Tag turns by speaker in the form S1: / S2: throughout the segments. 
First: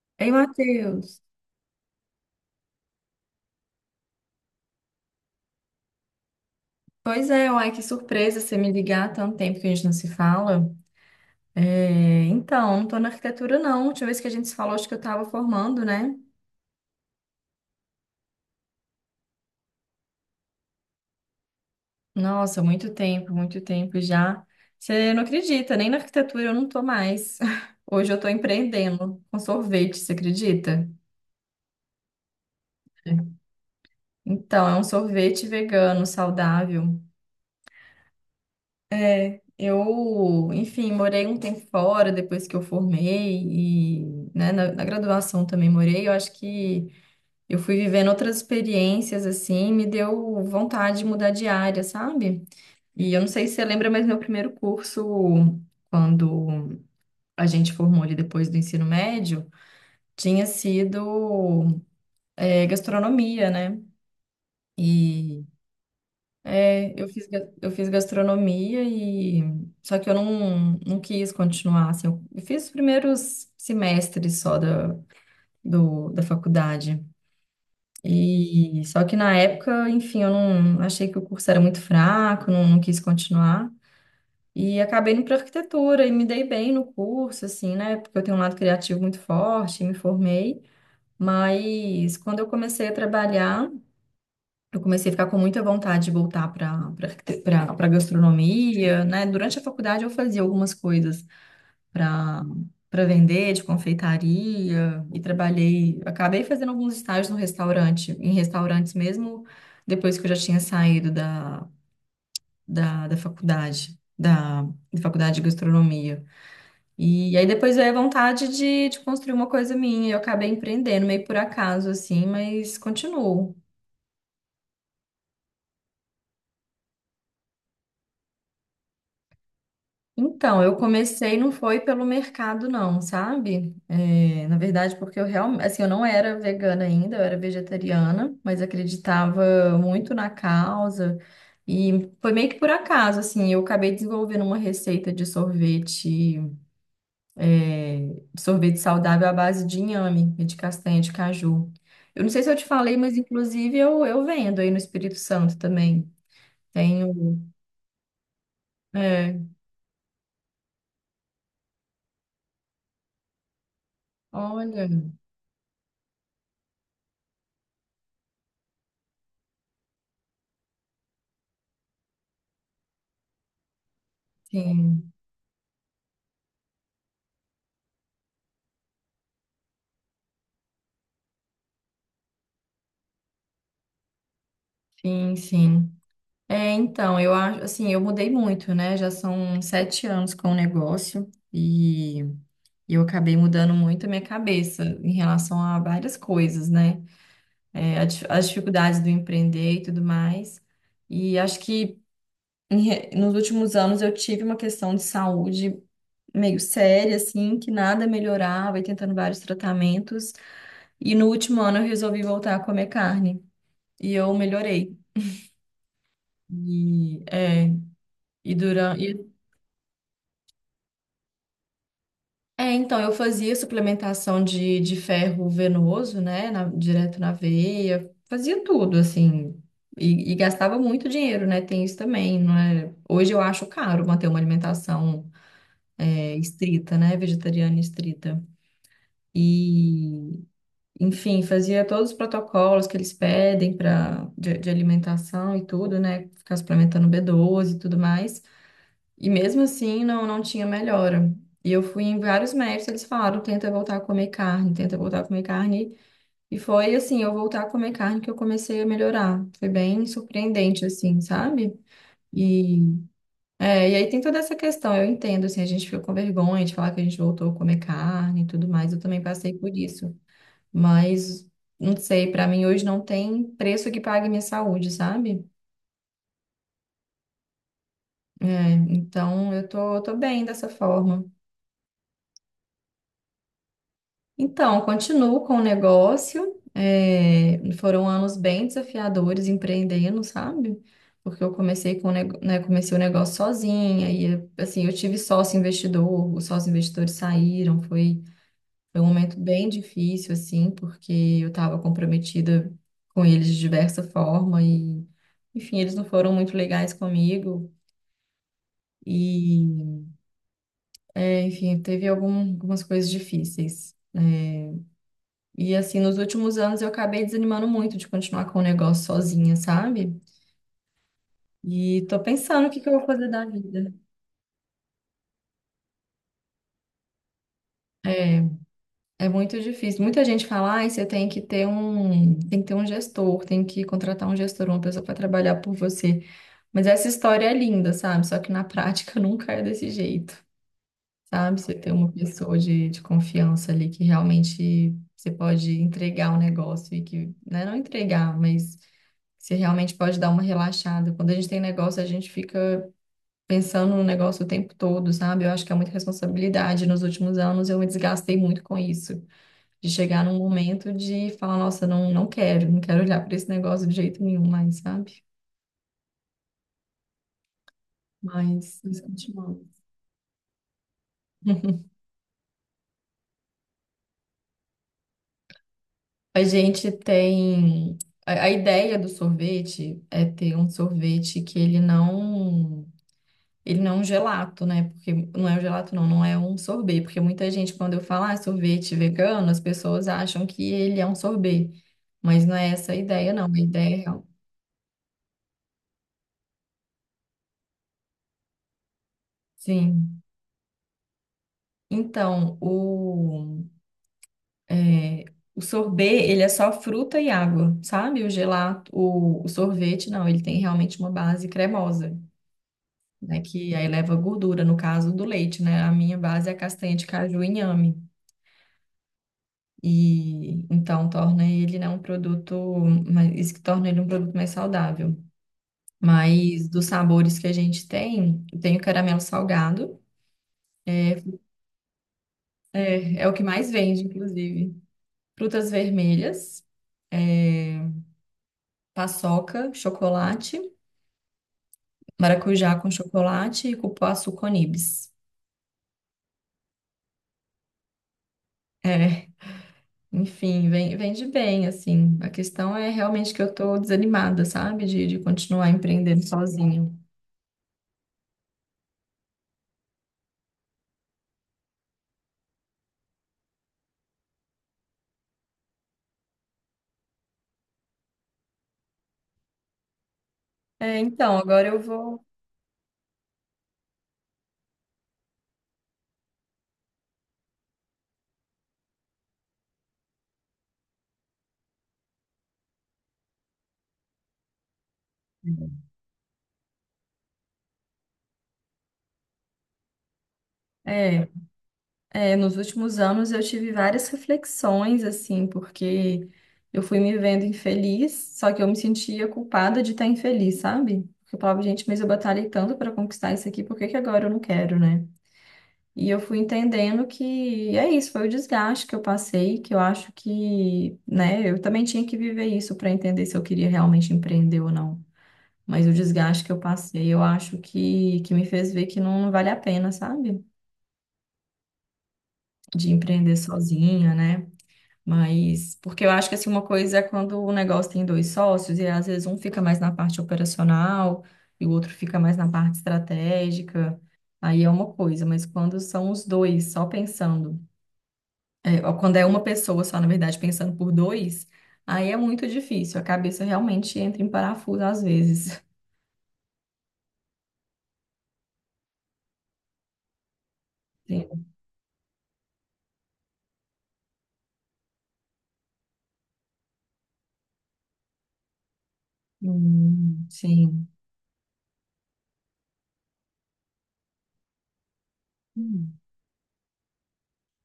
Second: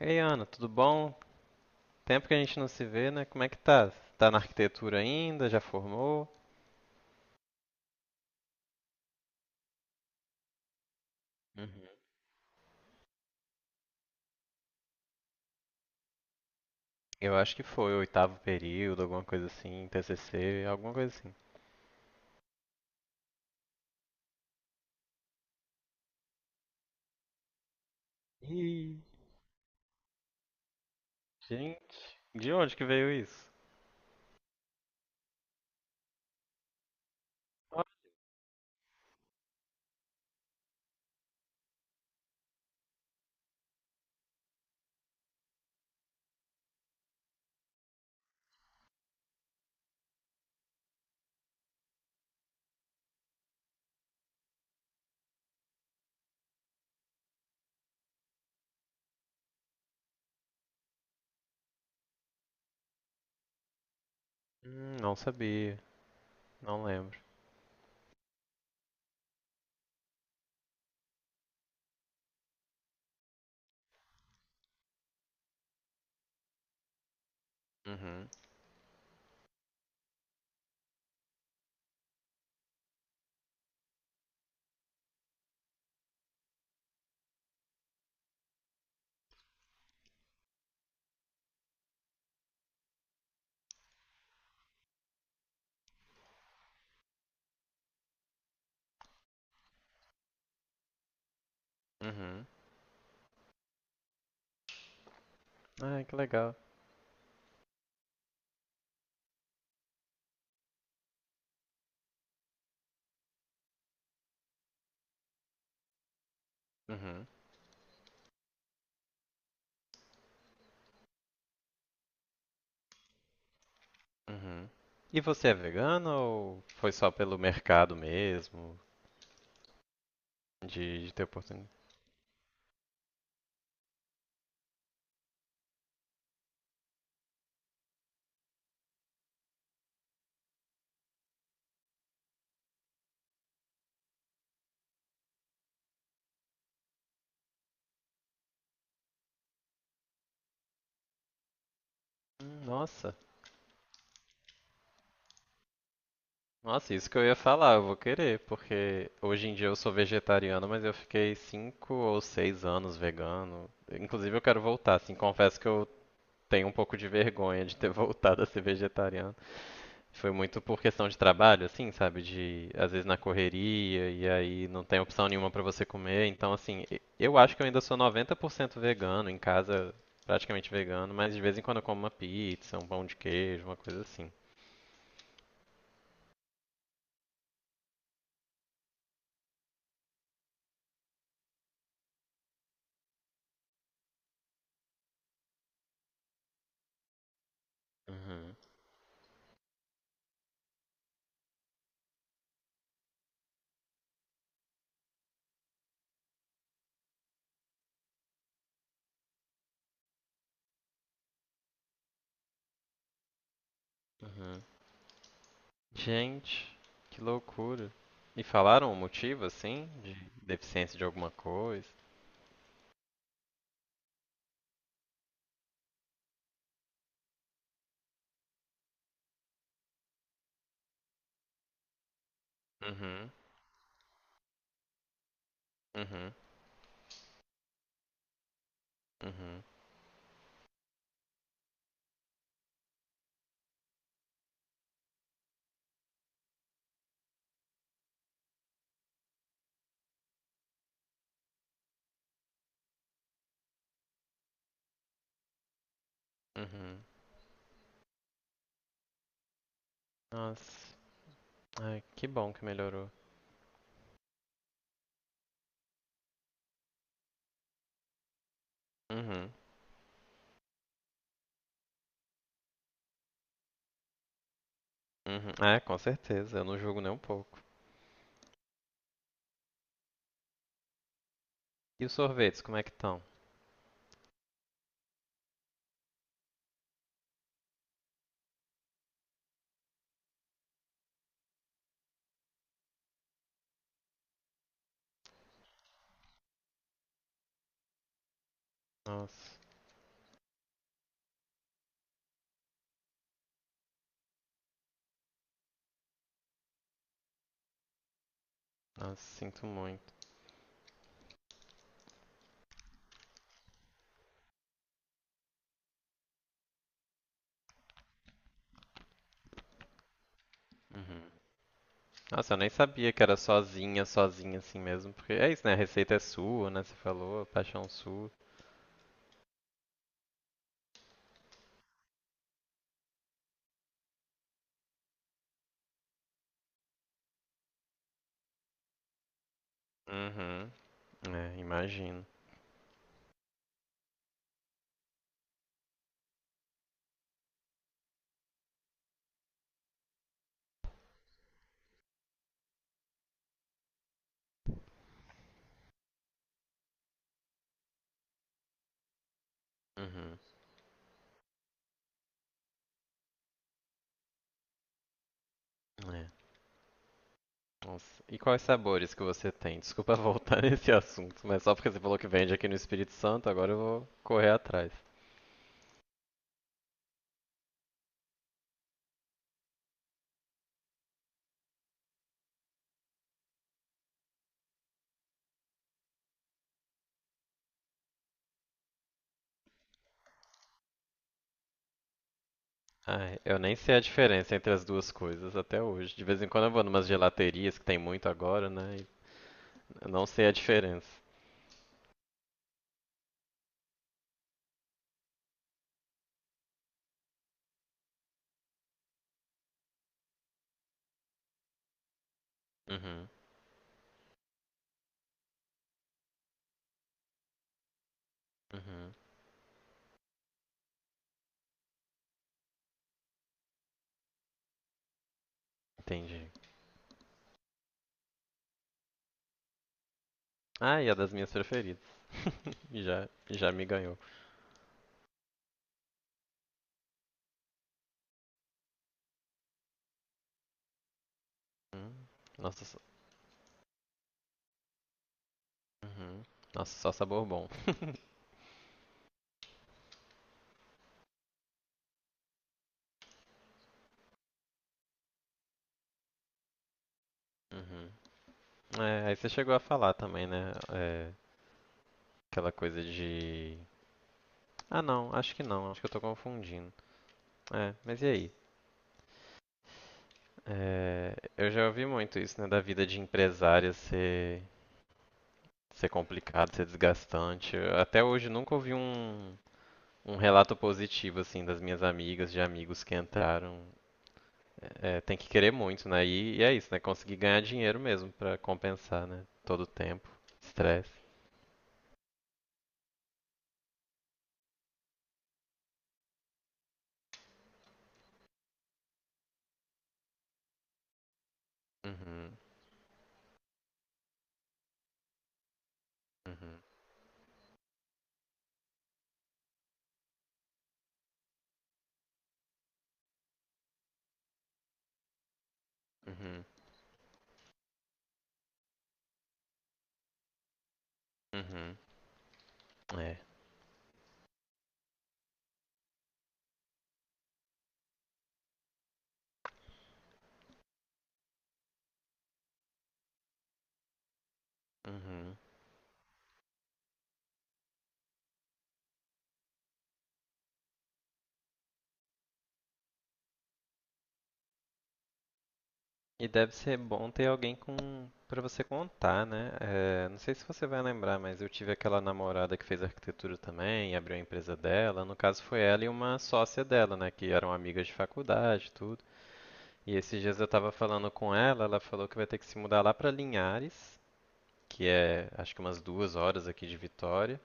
S1: Ei,
S2: Ei,
S1: Ana, tudo bom?
S2: Matheus.
S1: Tempo que a gente não se vê, né? Como é que tá? Tá na arquitetura ainda? Já formou?
S2: Pois é, uai, que surpresa você me ligar há tanto tempo que a gente não se fala.
S1: Uhum.
S2: É, então, não tô na arquitetura, não. A última vez que a gente se falou, acho que eu tava formando, né?
S1: Eu acho que foi o oitavo período, alguma coisa assim, TCC, alguma coisa assim.
S2: Nossa, muito tempo já. Você não acredita, nem na arquitetura eu não tô mais. Hoje eu tô
S1: Ih,
S2: empreendendo com sorvete, você acredita?
S1: gente, de onde que veio isso?
S2: Então, é um sorvete vegano, saudável. É, eu, enfim, morei um tempo fora depois que eu formei e, né, na graduação também morei. Eu acho que eu fui vivendo outras experiências assim, me deu vontade de mudar de área, sabe? E eu não sei se você lembra, mas meu primeiro curso, quando a gente formou ali depois do ensino médio, tinha sido, é, gastronomia, né?
S1: Não sabia, não
S2: É, eu
S1: lembro.
S2: fiz, eu fiz gastronomia e só que eu não quis continuar, assim, eu fiz os primeiros semestres só da, da faculdade.
S1: Uhum,
S2: E só que na época, enfim, eu não achei que o curso era muito fraco, não, não quis continuar. E acabei indo para arquitetura e me dei bem no curso, assim, né? Porque eu tenho um lado criativo muito forte, me formei. Mas quando eu comecei a trabalhar, eu comecei a ficar com muita vontade de voltar para gastronomia, né? Durante a faculdade eu fazia algumas coisas para
S1: uhum.
S2: para vender de confeitaria e trabalhei,
S1: Ai, que
S2: acabei
S1: legal.
S2: fazendo alguns estágios no restaurante, em restaurantes mesmo depois que eu já tinha saído da, da faculdade, da faculdade de gastronomia.
S1: Uhum,
S2: E aí depois veio a vontade de construir uma coisa minha, eu acabei empreendendo meio por acaso assim, mas continuo.
S1: uhum. E você é vegano ou foi só pelo mercado mesmo,
S2: Então, eu
S1: de ter
S2: comecei, não
S1: oportunidade?
S2: foi pelo mercado, não, sabe? É, na verdade, porque eu realmente, assim, eu não era vegana ainda, eu era vegetariana, mas acreditava muito na causa. E foi meio que por acaso, assim, eu acabei desenvolvendo uma receita de sorvete, é, sorvete saudável à base de inhame e de castanha de caju. Eu não sei se eu te
S1: Hum.
S2: falei,
S1: Nossa,
S2: mas inclusive eu vendo aí no Espírito Santo também.
S1: nossa, isso que eu ia
S2: Tenho,
S1: falar, eu vou querer, porque
S2: é,
S1: hoje em dia eu sou vegetariano, mas eu fiquei 5 ou 6 anos vegano. Inclusive eu quero
S2: olha,
S1: voltar, assim, confesso que eu tenho um pouco de vergonha de ter voltado a ser vegetariano. Foi muito por questão de trabalho, assim, sabe? De às vezes na correria e aí não tem
S2: sim,
S1: opção nenhuma pra você comer. Então, assim, eu acho que eu ainda sou 90% vegano, em casa praticamente vegano, mas de vez em quando eu como uma pizza, um pão de queijo, uma coisa assim.
S2: sim, sim. É, então, eu acho, assim, eu mudei muito, né? Já são 7 anos com o negócio e eu acabei mudando muito a minha cabeça em relação a várias coisas, né? É, as
S1: Uhum,
S2: dificuldades do empreender e tudo mais. E acho que nos últimos anos eu tive uma questão de saúde meio séria, assim, que nada melhorava e tentando vários tratamentos. E no último ano eu resolvi voltar a comer carne e eu
S1: uhum.
S2: melhorei.
S1: Gente, que
S2: E, é,
S1: loucura. E
S2: e
S1: falaram o
S2: durante,
S1: motivo, assim, de deficiência de alguma coisa?
S2: É, então, eu fazia suplementação de ferro venoso, né, direto na veia, fazia tudo, assim, e gastava muito dinheiro, né, tem isso também, não é?
S1: Uhum,
S2: Hoje eu acho caro manter uma alimentação
S1: uhum,
S2: é, estrita, né, vegetariana estrita.
S1: uhum,
S2: E, enfim, fazia todos os protocolos que eles pedem para de alimentação e tudo, né, ficar suplementando B12 e tudo mais. E mesmo assim não, não tinha melhora. E eu fui em vários médicos, eles falaram, tenta voltar a comer carne, tenta voltar a comer carne. E foi
S1: uhum.
S2: assim, eu voltar a comer carne que eu comecei a melhorar. Foi bem surpreendente,
S1: Nossa,
S2: assim, sabe?
S1: ai, que bom que
S2: E,
S1: melhorou.
S2: é, e aí tem toda essa questão, eu entendo, assim, a gente fica com vergonha de falar que a gente voltou a comer carne e tudo mais, eu também
S1: Uhum,
S2: passei por isso. Mas, não sei, pra mim hoje não tem preço que pague minha saúde, sabe?
S1: uhum. É, com certeza, eu não julgo nem um pouco.
S2: É, eu tô bem dessa forma.
S1: E os sorvetes, como é que estão?
S2: Então, continuo com o negócio. É, foram anos bem desafiadores empreendendo, sabe? Porque eu comecei com, né, comecei o negócio sozinha e assim, eu tive sócio investidor, os sócios investidores saíram, foi um momento
S1: Nossa,
S2: bem difícil assim, porque eu estava comprometida com eles de diversa forma e enfim, eles não foram muito legais comigo
S1: nossa, sinto
S2: e
S1: muito.
S2: é, enfim, teve algumas coisas difíceis. É, e assim, nos últimos anos eu acabei desanimando muito de continuar com o negócio sozinha, sabe?
S1: Uhum.
S2: E tô
S1: Nossa, eu
S2: pensando o
S1: nem
S2: que que eu vou
S1: sabia que
S2: fazer
S1: era
S2: da vida.
S1: sozinha, sozinha assim mesmo, porque é isso, né? A receita é sua, né? Você falou, a paixão sua.
S2: É, é muito difícil. Muita gente fala, ai, você tem que ter um, tem que ter um gestor, tem que contratar um gestor, uma pessoa para trabalhar por você. Mas essa história é linda, sabe? Só que na prática nunca é desse jeito,
S1: Uhum, é,
S2: sabe? Você ter uma
S1: imagino.
S2: pessoa de confiança ali que realmente você pode entregar o negócio e que, né, não entregar, mas você realmente pode dar uma relaxada. Quando a gente tem negócio, a gente fica pensando no negócio o tempo todo, sabe? Eu acho que é muita responsabilidade. Nos últimos anos, eu me desgastei muito com isso. De chegar num
S1: Uhum,
S2: momento de falar, nossa, não, não quero, não quero olhar para esse negócio de jeito nenhum mais, sabe?
S1: é. Nossa. E quais
S2: Mas isso
S1: sabores que você
S2: continua.
S1: tem? Desculpa voltar nesse assunto, mas só porque você falou que vende aqui no Espírito Santo, agora eu vou correr atrás.
S2: A gente tem. A ideia do sorvete é ter um sorvete que ele não. Ele não é um gelato, né? Porque não é um gelato, não, não é um sorbet. Porque muita gente, quando eu falo ah, sorvete vegano, as pessoas acham que ele é um sorbet. Mas não é essa a ideia,
S1: Ai,
S2: não. A
S1: eu nem
S2: ideia é.
S1: sei a
S2: Real-
S1: diferença entre as duas coisas até hoje. De vez em quando eu vou numas gelaterias que tem muito agora, né? E eu
S2: Sim.
S1: não sei a diferença.
S2: Então, o, é, o sorbet, ele é só fruta e água, sabe? O gelato, o sorvete, não, ele tem realmente uma base cremosa,
S1: Uhum,
S2: né? Que aí leva gordura, no caso do leite, né? A minha base é a castanha de caju e inhame.
S1: uhum.
S2: E então torna ele, né, um produto, isso que torna ele um produto mais saudável.
S1: Entendi.
S2: Mas dos sabores que a gente tem, tem o caramelo salgado,
S1: Ah, e a
S2: é,
S1: das minhas preferidas. E Já,
S2: é o que
S1: e
S2: mais
S1: já me
S2: vende,
S1: ganhou.
S2: inclusive. Frutas vermelhas, paçoca, chocolate,
S1: Hum,
S2: maracujá
S1: Nossa,
S2: com chocolate e cupuaçu com nibs.
S1: uhum. Nossa, só sabor bom.
S2: É, enfim, vende bem, assim. A questão é realmente que eu tô desanimada, sabe, de continuar empreendendo sozinho.
S1: Uhum. É, aí você chegou a falar também, né? É, aquela coisa de ah, não, acho que não, acho que eu tô confundindo. É, mas e aí?
S2: É,
S1: É,
S2: então, agora
S1: eu
S2: eu
S1: já ouvi
S2: vou.
S1: muito isso, né, da vida de empresária ser complicado, ser desgastante. Eu até hoje nunca ouvi um relato positivo, assim, das minhas amigas, de amigos que entraram. É, tem que querer muito, né? E é isso, né? Conseguir ganhar dinheiro mesmo pra compensar, né? Todo o tempo, estresse.
S2: É, é, nos últimos anos eu tive várias reflexões, assim, porque eu fui me vendo infeliz, só que eu me sentia culpada de estar infeliz, sabe? Porque eu falava, gente, mas eu batalhei
S1: Uhum,
S2: tanto para conquistar isso aqui, por que que agora eu não quero, né? E eu fui
S1: uhum,
S2: entendendo que é isso, foi o desgaste que eu passei, que eu acho que, né, eu também tinha que viver isso para entender se eu queria realmente empreender ou não. Mas o desgaste que eu
S1: uhum,
S2: passei, eu acho que me fez ver que não vale a pena, sabe?
S1: uhum.
S2: De empreender
S1: É.
S2: sozinha, né? Mas, porque eu acho que assim, uma coisa é quando o negócio tem dois sócios, e às vezes um fica mais na parte operacional e o outro fica mais na parte estratégica, aí é uma coisa, mas
S1: Uhum.
S2: quando são os dois só pensando, é, ou quando é uma pessoa só, na verdade, pensando por dois, aí é muito difícil, a cabeça realmente entra em parafuso às vezes.
S1: E deve ser bom ter alguém com para você contar, né? Não sei se você vai lembrar,
S2: Sim.
S1: mas eu tive aquela namorada que fez arquitetura também, e abriu a empresa dela. No caso foi ela e uma sócia dela, né? Que eram amigas de faculdade, e tudo. E esses dias eu
S2: Sim.
S1: tava falando com ela, ela falou que vai ter que se mudar lá pra Linhares, que é acho que
S2: Hum.
S1: umas 2 horas aqui de Vitória,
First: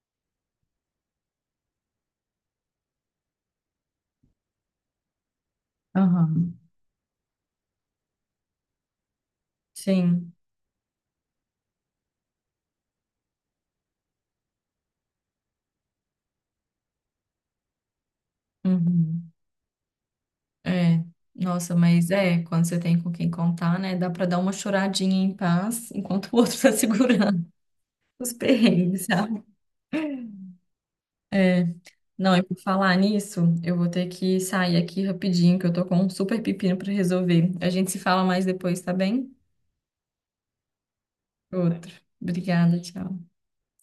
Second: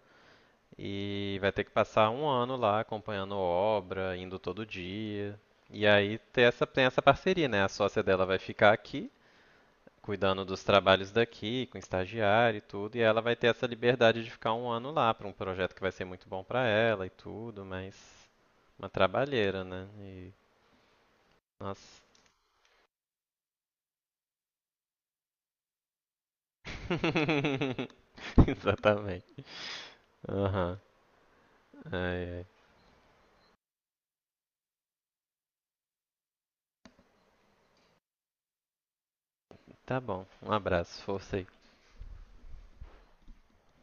S1: e vai ter que passar um ano lá acompanhando obra, indo todo dia. E aí
S2: Aham.
S1: tem essa parceria, né? A sócia dela vai ficar aqui
S2: Sim.
S1: cuidando dos trabalhos daqui, com estagiário e tudo, e ela vai ter essa liberdade de ficar um ano lá para um projeto que vai ser muito bom para ela e tudo, mas uma
S2: Uhum.
S1: trabalheira, né? E
S2: É, nossa,
S1: nossa.
S2: mas é, quando você tem com quem contar, né, dá pra dar uma choradinha em paz enquanto o outro tá segurando os perrengues,
S1: Exatamente.
S2: sabe?
S1: Aham.
S2: É,
S1: Ai,
S2: não, e
S1: ai.
S2: por falar nisso, eu vou ter que sair aqui rapidinho, que eu tô com um super pepino pra resolver. A gente se fala mais depois, tá bem?
S1: Tá bom. Um abraço, força aí.
S2: Outro. Obrigada, tchau.